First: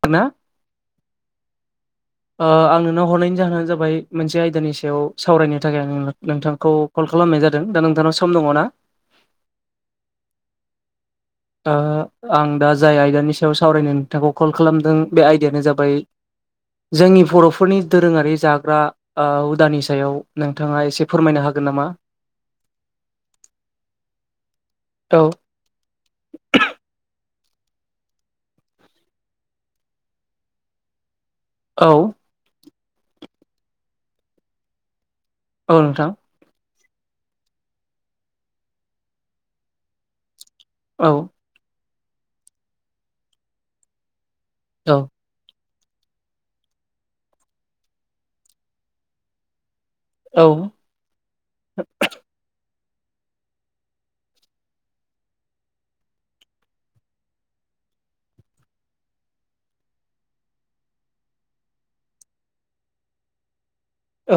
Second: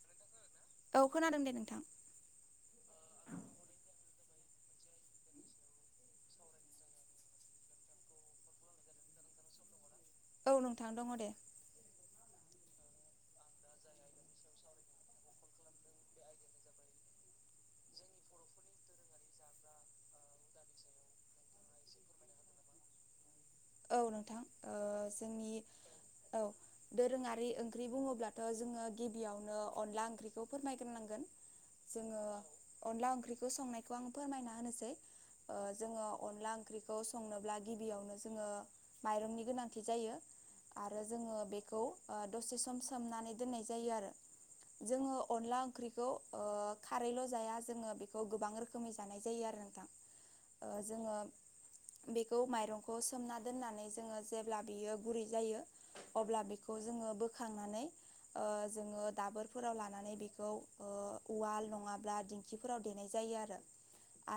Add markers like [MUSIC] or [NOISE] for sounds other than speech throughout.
[UNINTELLIGIBLE] औ खोनादोंदे नोंथां ओ आं नोंनाव हरनायनि जाहोनानो जाबाय मोनसे आयदानि सायाव सावरायनो थाखाय आं नोंथांखौ कल खालामनाय जादों दा नोंथांनाव सम दङ ना औ नोंथां दंङ दे दा आं दा जाय आयदानि सायाव आं सावरायनो नोंथांखौ दा कल जाय खालामदों बे आयदानि आयदायानो सायाव जाबाय सावरायदों आंखौ कल जोंनि खालामदों बर'फोरनि बे दोरोङारि आयदायानो जाग्रा जाबाय ओ जोंनि हुदानि बर'फोर सायाव दोरोङारि नोंथाङा जाग्रा एसे ओ फोरमायनो हागोन हुदानि नामा सायाव नोंथांमोना एसे फोरमायनो हागोन नामा औ नोंथां ओ जोंनि औ दोरोङारि ओंख्रि बुङोब्ला दा जोंङो गिबियावनो अनला ओंख्रिखौ औ जोंङो अनला ओंख्रिखौ संनायखौ आं फोरमायना होनोसै ओ औ जोंङो नोंथां अनला ओंख्रिखौ संनोब्ला गिबियावनो जोंङो माइरंनि गोनांथि जायो आरो औ जोंङो बेखौ ओ दसे सम सोमनानै दोननाय जायो आरो औ जोंङो अनला ओंख्रिखौ ओ खारैल' जाया जोंङो बेखौ गोबां रोखोमै जानाय जायो आरो नोंथां औ। ओ जोङो बेखौ माइरंखौ सोमना दोननानै जोङो जेब्ला बेयो गुरै जायो अब्ला बेखौ जोङो बोखांनानै ओ जोङो दाबोरफोराव लानानै बेखौ ओ उवाल नङाब्ला दिं खिफोराव देनाय जायो आरो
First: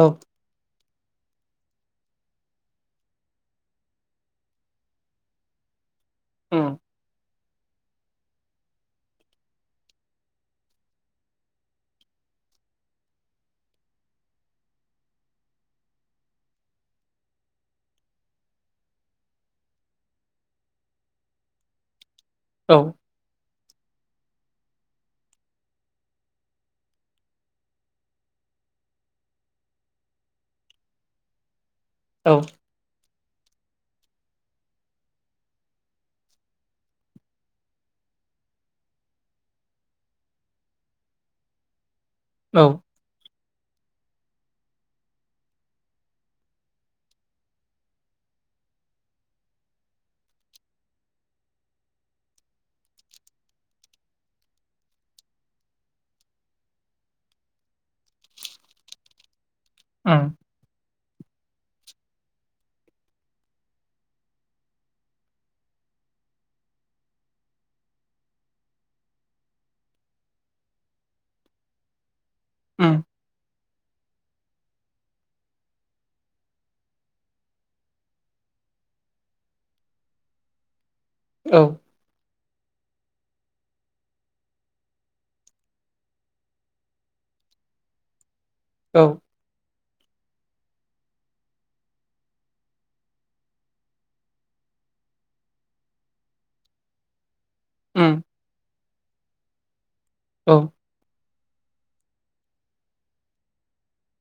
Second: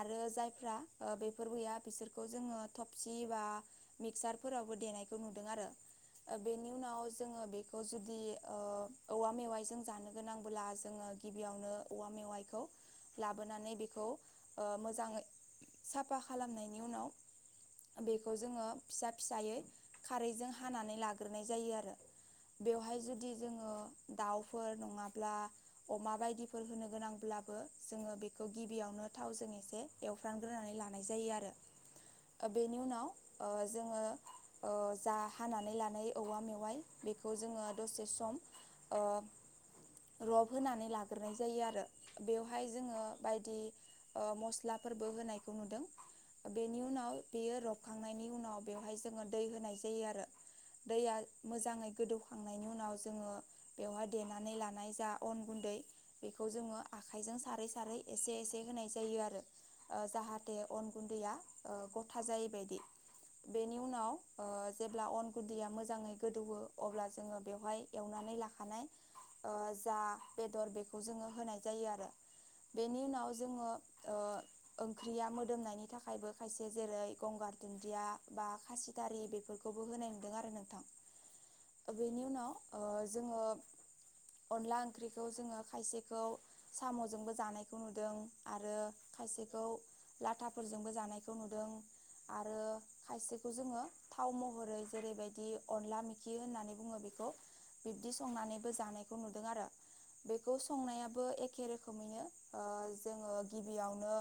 औ जायफ्रा ओ बेफोर गैया बिसोरखौ जोङो थबसि बा मिक्सारफोरावबो देनायखौ नुदों आरो। ओ बेनि उम उनाव जोङो बेखौ जुदि ओ औवा मेवाइजों जानो गोनांबोला जोङो गिबियावनो औवा मेवाइखौ लाबोनानै बेखौ ओ मोजाङै साफा खालामनायनि उनाव बेखौ जोङो फिसा फिसायै खारैजों हानानै लाग्रोनाय जायो आरो औ बेवहाय जुदि जोङो दाउफोर नङाब्ला अमा बायदिफोर होनो गोनांब्लाबो जोङो बेखौ गिबियावनो थावजों एसे एवफ्रामग्रोनानै लानाय जायो आरो। औ। ओ बेनि उनाव ओ जोङो ओ जा हानानै लानाय औवा मेवाइ बेखौ जोङो दसे सम ओ रब होनानै लाग्रोनाय जायो आरो। औ बेवहाय जोङो बायदि ओ मस्लाफोरबो होनायखौ नुदों। बेनि उनाव बेयो रबखांनायनि उनाव बेवहाय जोङो दै होनाय जायो आरो। दैया मोजाङै गोदौखांनायनि उनाव जोङो बेवहाय देनानै लानाय जा अन गुन्दै बेखौ जोङो आखाइजों सारै सारै एसे एसे होनाय जायो आरो ओ उम जाहा ते अन गुन्दैया ओ गथा जायै बादि। बेनि उनाव ओ जेब्ला अन गुन्दैया मोजाङै गोदौवो अब्ला जोङो बेवहाय एवनानै लाखानाय ओ जा बेदर बेखौ जोङो होनाय जायो आरो। उम बेनि उनाव जोङो ओ ओंख्रिया मोदोमनायनि थाखायबो खायसे जेरै गंगार दुन्दिया बा खासि थारि बेफोरखौबो होनाय नुदों आरो नोंथां। औ। ओ बेनि उनाव ओ जोङो अनला ओंख्रिखौ जोङो खायसेखौ साम'जोंबो जानायखौ नुदों आरो औ खायसेखौ लाथाफोरजोंबो जानायखौ नुदों आरो खायसेखौ जोङो थाव महरै जेरैबायदि अनला मेखि होननानै बुङो बेखौ बिब्दि उम संनानैबो जानायखौ नुदों आरो बेखौ औ संनायाबो एखे रोखोमैनो ओ जोङो गिबियावनो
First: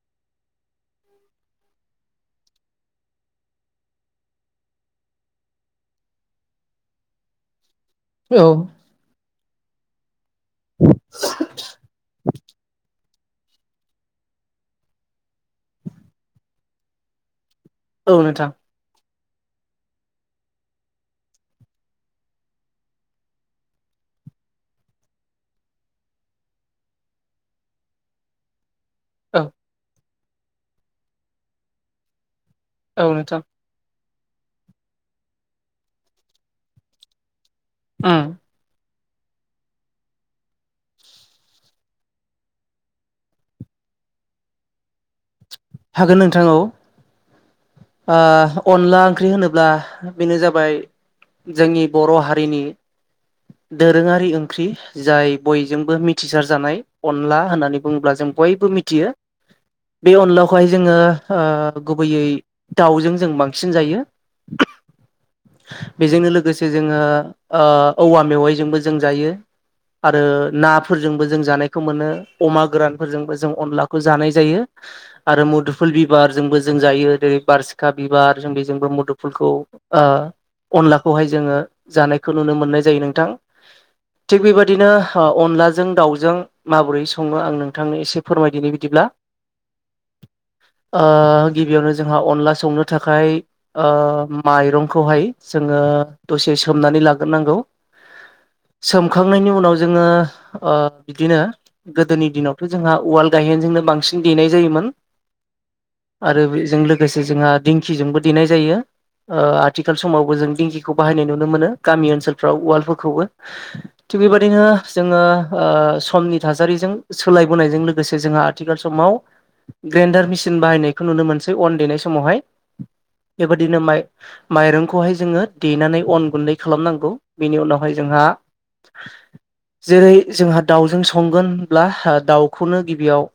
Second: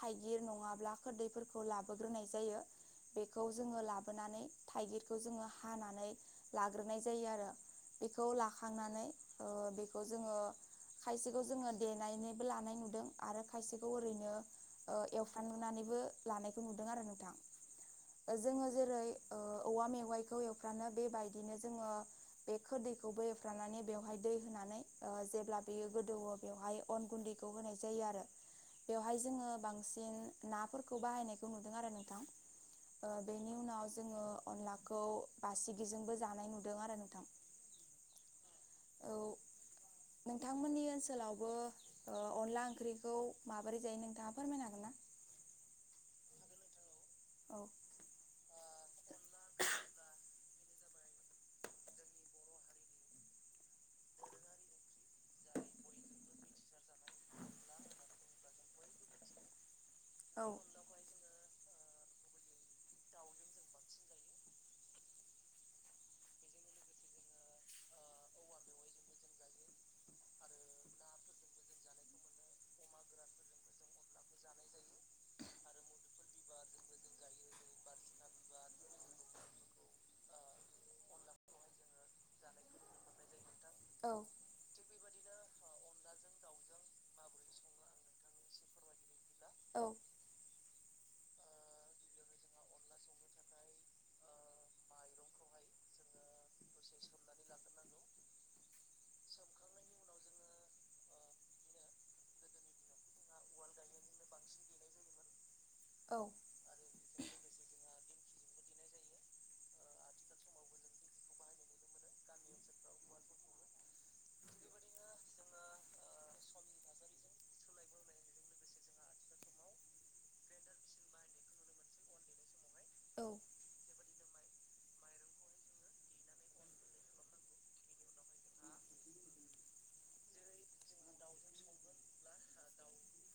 थाइगिर नङाब्ला खोरदैफोरखौ लाबोग्रोनाय जायो। बेखौ जोङो लाबोनानै थाइगिरखौ जोङो हानानै लाग्रोनाय जायो आरो। बेखौ औ लाखांनानै ओ बे खौ जोङो खायसेखौ जोङो देनानैबो लानाय नुदों आरो खायसेखौ ओरैनो ओ एवफ्रामनानैबो लानायखौ नुदों आरो नोंथां। औ ओ नोंथां जोङो जेरै ओ औवा मेवाइखौ एवफ्रानो बेबायदिनो जोङो बे खोरदैखौबो एवफ्रामनानै बेवहाय दै होनानै ओ जेब्ला बेयो गोदौवो बेवहाय अन गुन्दै खौ होनाय जायो आरो। बेवहाय औ जोङो बांसिन नाफोरखौ बाहायनायखौ नुदों आरो नोंथां। ओ औ नोंथां बेनि उनाव जोङो अनलाखौ बासिगिजोंबो जानाय नुदों आरो नोंथां। ओम औ नोंथांमोननि ओनसोलावबो ओ अनला ओंख्रिखौ माबोरै जायो नोंथाङा फोरमायनो हागोन ना? हागोन नोंथां औ। औ ओ अनला ओंख्रि होनोब्ला बेनो जाबाय जोंनि बर' हारिनि दोरोङारि ओंख्रि जाय बयजोंबो मिथिसारजानाय अनला होननानै बुङोब्ला जों बयबो मिथियो। बे अ औ खौहाय जोङो ओ गुबैयै दाउजों जों बांसिन जायो। बेजोंनो लोगोसे जोङो ओ औवा मेवाइजोंबो जों जायो। आरो नाफोरजोंबो जों जानायखौ मोनो अमा गोरानफोरजोंबो जों अनलाखौ जानाय जायो। आरो मुदुफुल बिबारजोंबो जों जायो। जेरै बारसिखा बिबार जों बेजों मुदुफुलखौ ओ अनलाखौहाय जोङो जानाय खौ नुनो मोननाय जायो नोंथां औ थिग बेबायदिनो अनलाजों दाउजों माबोरै सङो आं नोंथांनो एसे फोरमायदिनि बिदिब्ला। औ ओ गिबियावनो जोंहा अनला संनो थाखाय ओ माइरंखौहाय जोङो दसे सोमनानै लाग्रोनांगौ। सोमखांनायनि उनाव जोङो ओ बिदिनो गोदोनि दिनावथ' जोंहा उवाल गायेनजोंनो बांसिन देनाय जायोमोन। [INAUDIBLE] औ आरो बेजों लोगोसे जोंहा दिंखिजोंबो देनाय जायो। ओ आथिखाल समावबो जों दिंखिखौ बाहायनाय नुनो मोनो गामि ओनसोलफ्राव उवालफोरखौबो। थिग बेबायदिनो जोङो ओ समनि थासारिजों सोलायबोनायजों लोगोसे जोंहा आथिखाल समाव [UNINTELLIGIBLE] ग्रेनडार मिसिन बाहाय नायखौ नुनो मोनोसै अन देनाय समावहाय बेबायदिनो माइ माइरंखौहाय जोङो देनानै अन गुन्दै खालामनांगौ बिनि उनावहाय जोंहा जेरै जोंहा दाउजों संगोनब्ला दाउखौनो गिबियाव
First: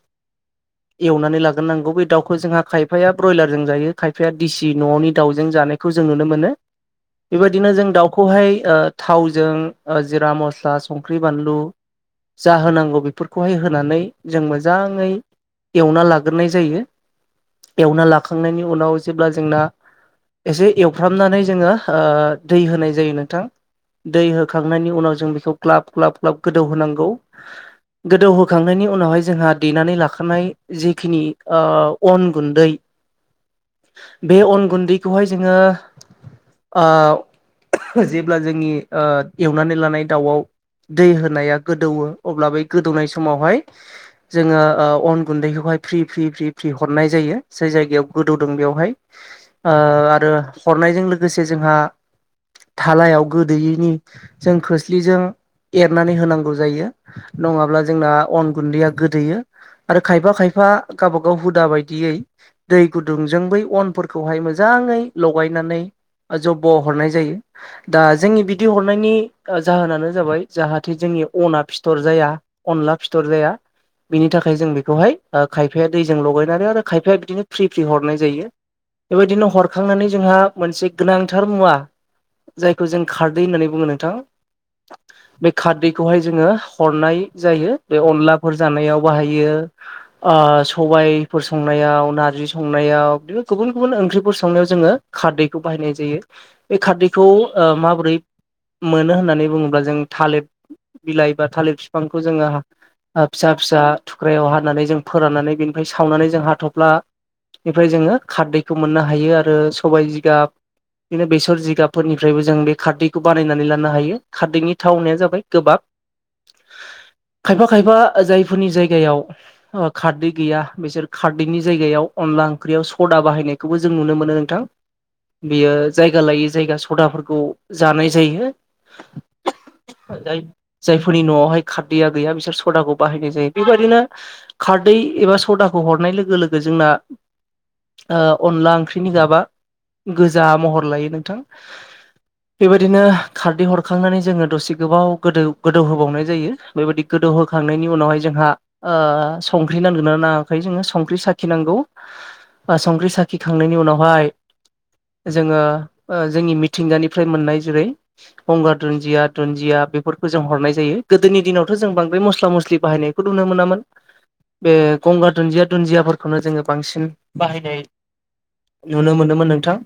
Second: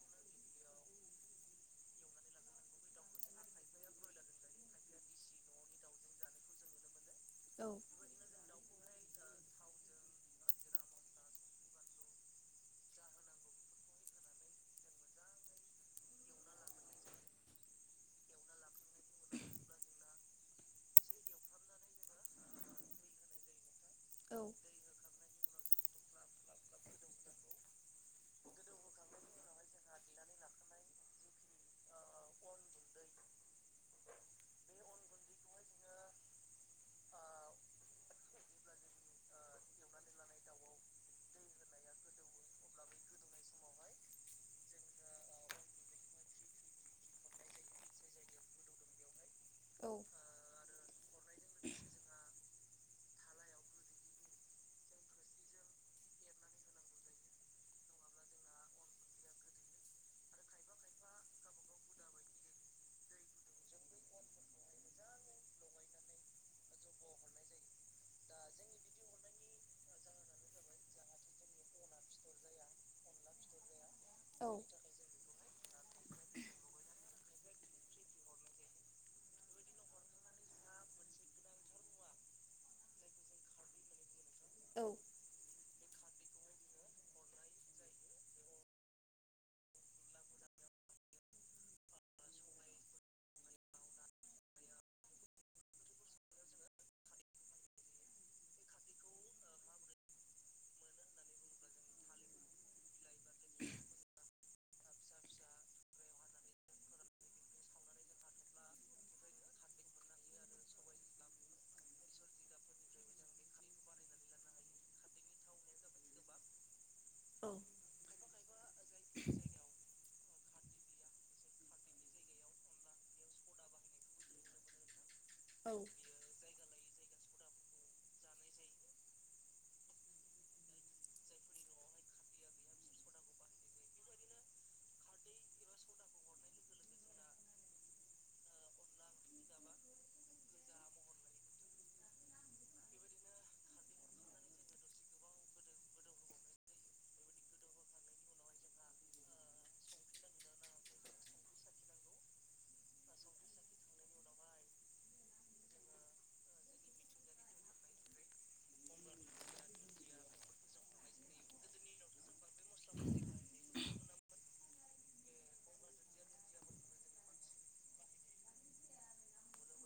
एवनानै लागोनांगौ बे दावखौ जोंहा खायफाया ब्रयलारजों जायो खायफाया दिसि न'नि दाउजों जानायखौ जों नुनो मोनो। औ बेबायदिनो जों दाउखौहाय ओ थावजों जिरा मस्ला संख्रि बानलु जा होनांगौ बेफोरखौहाय होनानै जों मोजाङै एवना लाग्रोनाय जायो। एवना लाखांनायनि उनाव जेब्ला जोंना एसे एवफ्रामनानै जोङो ओ दै होनाय जायो नोंथां दै औ होखांनायनि उनाव जों बेखौ ग्लाब ग्लाब ग्लाब गोदौ होनांगौ गोदौहोखांनायनि उनावहाय जोंहा देनानै लाखानाय जिखिनि ओ अन गुन्दै फिस बे अन गुन्दैखौहाय जोङो ओ जेब्ला जोंनि ओ एवनानै लानाय दाउआव दै होनाया गोदौओ अब्ला बे गोदौनाय समावहाय जोङो अन गुन्दैखौ बेहाय फ्रि फ्रि फ्रि हरनाय जायो जाय जायगायाव गोदौदों बेवहाय ओ आरो हरनायजों लोगोसे जोंहा थालायाव गोदोयैनि जों खोस्लिजों एरनानै होनांगौ जायो। नङाब्ला जोंना अन गुन्दैया गोदैयो। आरो खायफा खायफा गावबागाव हुदा बायदियै दै गुदुंजों बै अनफोरखौहाय मोजाङै लगायनानै ओ जब्ब' हरनाय जायो। दा जोंनि बिदि हरनायनि ओ जाहोनानो जाबाय जाहाथे जोंनि अना फिथर जाया। अनला फिथर जाया बिनि औ थाखाय जों बेखौहाय ओ खायफाया दैजों लगायनानै आरो खायफाया बिदिनो फ्रि फ्रि हरनाय जायो। बेबायदिनो हरखांनानै जोंहा मोनसे गोनांथार मुवा जायखौ जों खारदै होननानै बुङो नोंथां। बे खारदैखौहाय जोङो हरनाय जायो बे अनलाफोर जानायाव बाहायो। ओ सबाइफोर संनायाव, नारजि संनायाव, बिदिनो गुबुन गुबुन ओंख्रिफोर संनायाव जोङो खारदैखौ बाहायनाय जायो बे खारदैखौ ओ माबोरै मोनो होननानै बुङोब्ला जों थालिर बिलाइ बा थालिरि बिफांखौ जोङो ओ फिसा फिसा थुख्रायाव हानानै जों फोराननानै बेनिफ्राय सावनानै जों हाथफ्ला बेनिफ्राय जोङो खारदैखौ मोननो हायो आरो सबाय जिगाब बिदिनो बेसर जिगाबफोरनिफ्रायबो जों बे खारदैखौ बानायनानै लानो हायो खारदैनि थावनाया जाबाय गोबाब। गोबाब। खायफा खायफा जायफोरनि जायगायाव अ' खारदै गैया बिसोर खारदैनि जायगायाव अनला ओंख्रियाव सदा बाहायनायखौबो जों नुनो मोनो नोंथां। बियो जायगा लायै जायगा सदाफोरखौ जानाय जायो। [INAUDIBLE] जाय-जायफोरनि न'आवहाय खारदैया गैया बिसोर सदाखौ बाहायनाय जायो बेबायदिनो खारदै एबा सदाखौ हरनाय लोगो लोगो जोंना ओ अनला ओंख्रिनि गाबा गोजा महर लायो नोंथां। [UNINTELLIGIBLE] बेबायदिनो खारदै हरखांनानै जोङो दसे गोबाव गोदो गोदौ होबावनाय जायो। बेबायदि गोदौहोखांनायनि उनावहाय जोंहा ओ संख्रि नांदोंना नाङाखै जोङो संख्रि साखिनांगौ। ओ संख्रि साखिखांनायनि उनावहाय जोङो ओ जोंनि मिथिंगानिफ्राय मोननाय जेरै गंगार दुन्दिया दुन्दिया बेफोरखौ जों हरनाय जायो गोदोनि दिनावथ' जों बांद्राय मस्ला मस्लि बाहायनाय खौ नुनो मोनामोन। बे गंगार दुन्दिया दुन्दियाफोरखौनो जोङो बांसिन बाहायनाय नुनो मोनोमोन नोंथां।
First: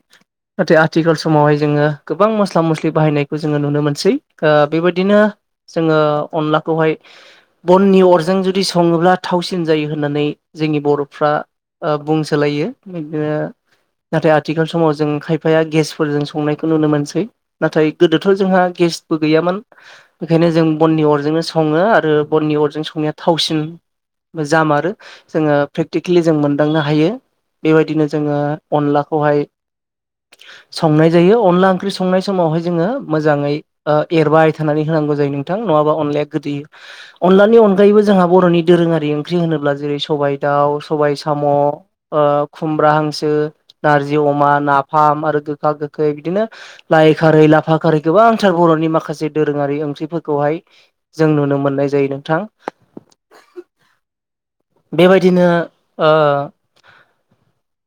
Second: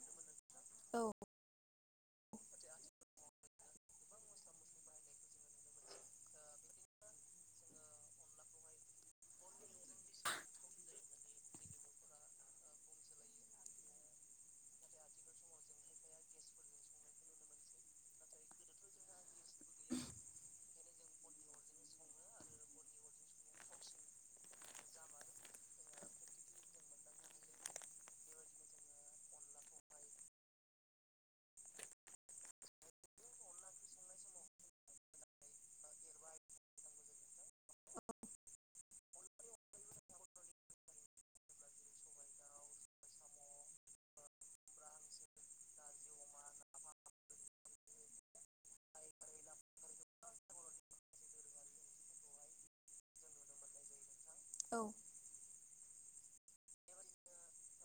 नाथाय आथिखाल औ समावहाय जोङो गोबां मस्ला मस्लि बाहायनायखौ जोङो नुनो मोनसै ओ बेबायदिनो जोङो अनलाखौहाय बननि अरजों जुदि सङोब्ला थावसिन जायो होननानै जोंनि बर'फ्रा ओ बुंसोलायो इदिनो नाथाय आथिखाल समाव जों खायफाया गेसफोरजों संनायखौ नुनो मोनसै। नाथाय गोदोथ' जोंहा गेसबो गैयामोन। बेखायनो जों बननि अरजोंनो सङो आरो बननि अरजों संनाया थावसिन जामारो जोङो प्रेकटिकेलि जों मोनदांनो हायो। बेबायदिनो जोङो अनलाखौहाय संनाय जायो अनला ओंख्रि संनाय समावहाय जोङो मोजाङै ओ एरबाय थानानै होनांगौ जायो नोंथां नङाबा अनलाया गोदोयो। अनलानि अनगायैबो जोंहा बर'नि दोरोङा रि ओंख्रि होनोब्ला जेरै सबाय दाउ सबाय साम' ओ खुमब्रा हांसो नार्जि अमा नाफाम आरो गोखा गोखै बिदिनो लाइ खारै लाफा खारै गोबांथार बर'नि माखासे दोरोङारि ओंख्रिफोरखौहाय जों नुनो मोननाय जायो नोंथां। जों नुनो मोननाय जायो नोंथां औ। बेबायदिनो ओ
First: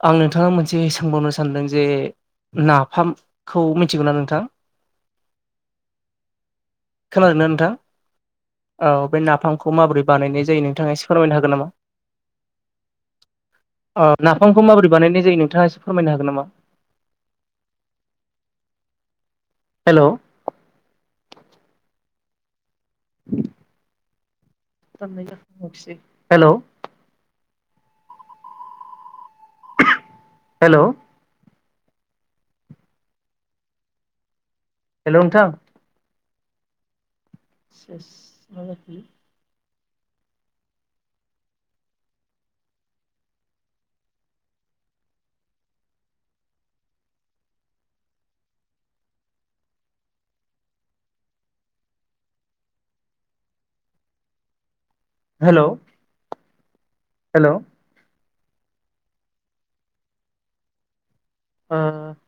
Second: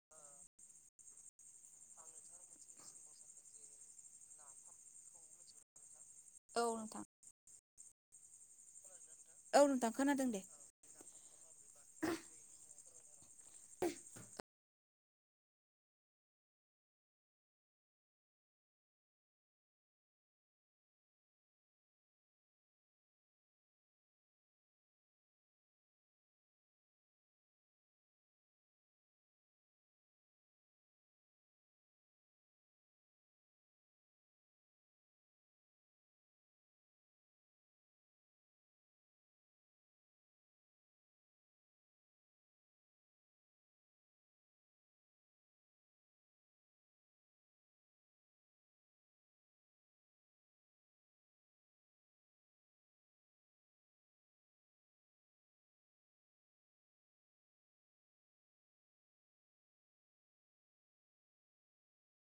आं नोंथाङा मोनसे सोंबावनो सानदों जे नाफामखौ मिथिगो ना नोंथां? मिथिगो ना नोंथां औ नोंथां। खोनादों ना नोंथां औ बे औ नाफामखौ नोंथां माबोरै खोनादों दे बानायनाय जायो नोंथाङा एसे फोरमायनो हागोन नामा? अ नाफामखौ माबोरै बानायनाय जायो नोंथाङा एसे फोरमायनो हागोन नामा? हेल'। [INAUDIBLE] [UNINTELLIGIBLE] हेल'। हेल'। हेल' नोंथां। [UNINTELLIGIBLE] हेल'। हेल'। ओ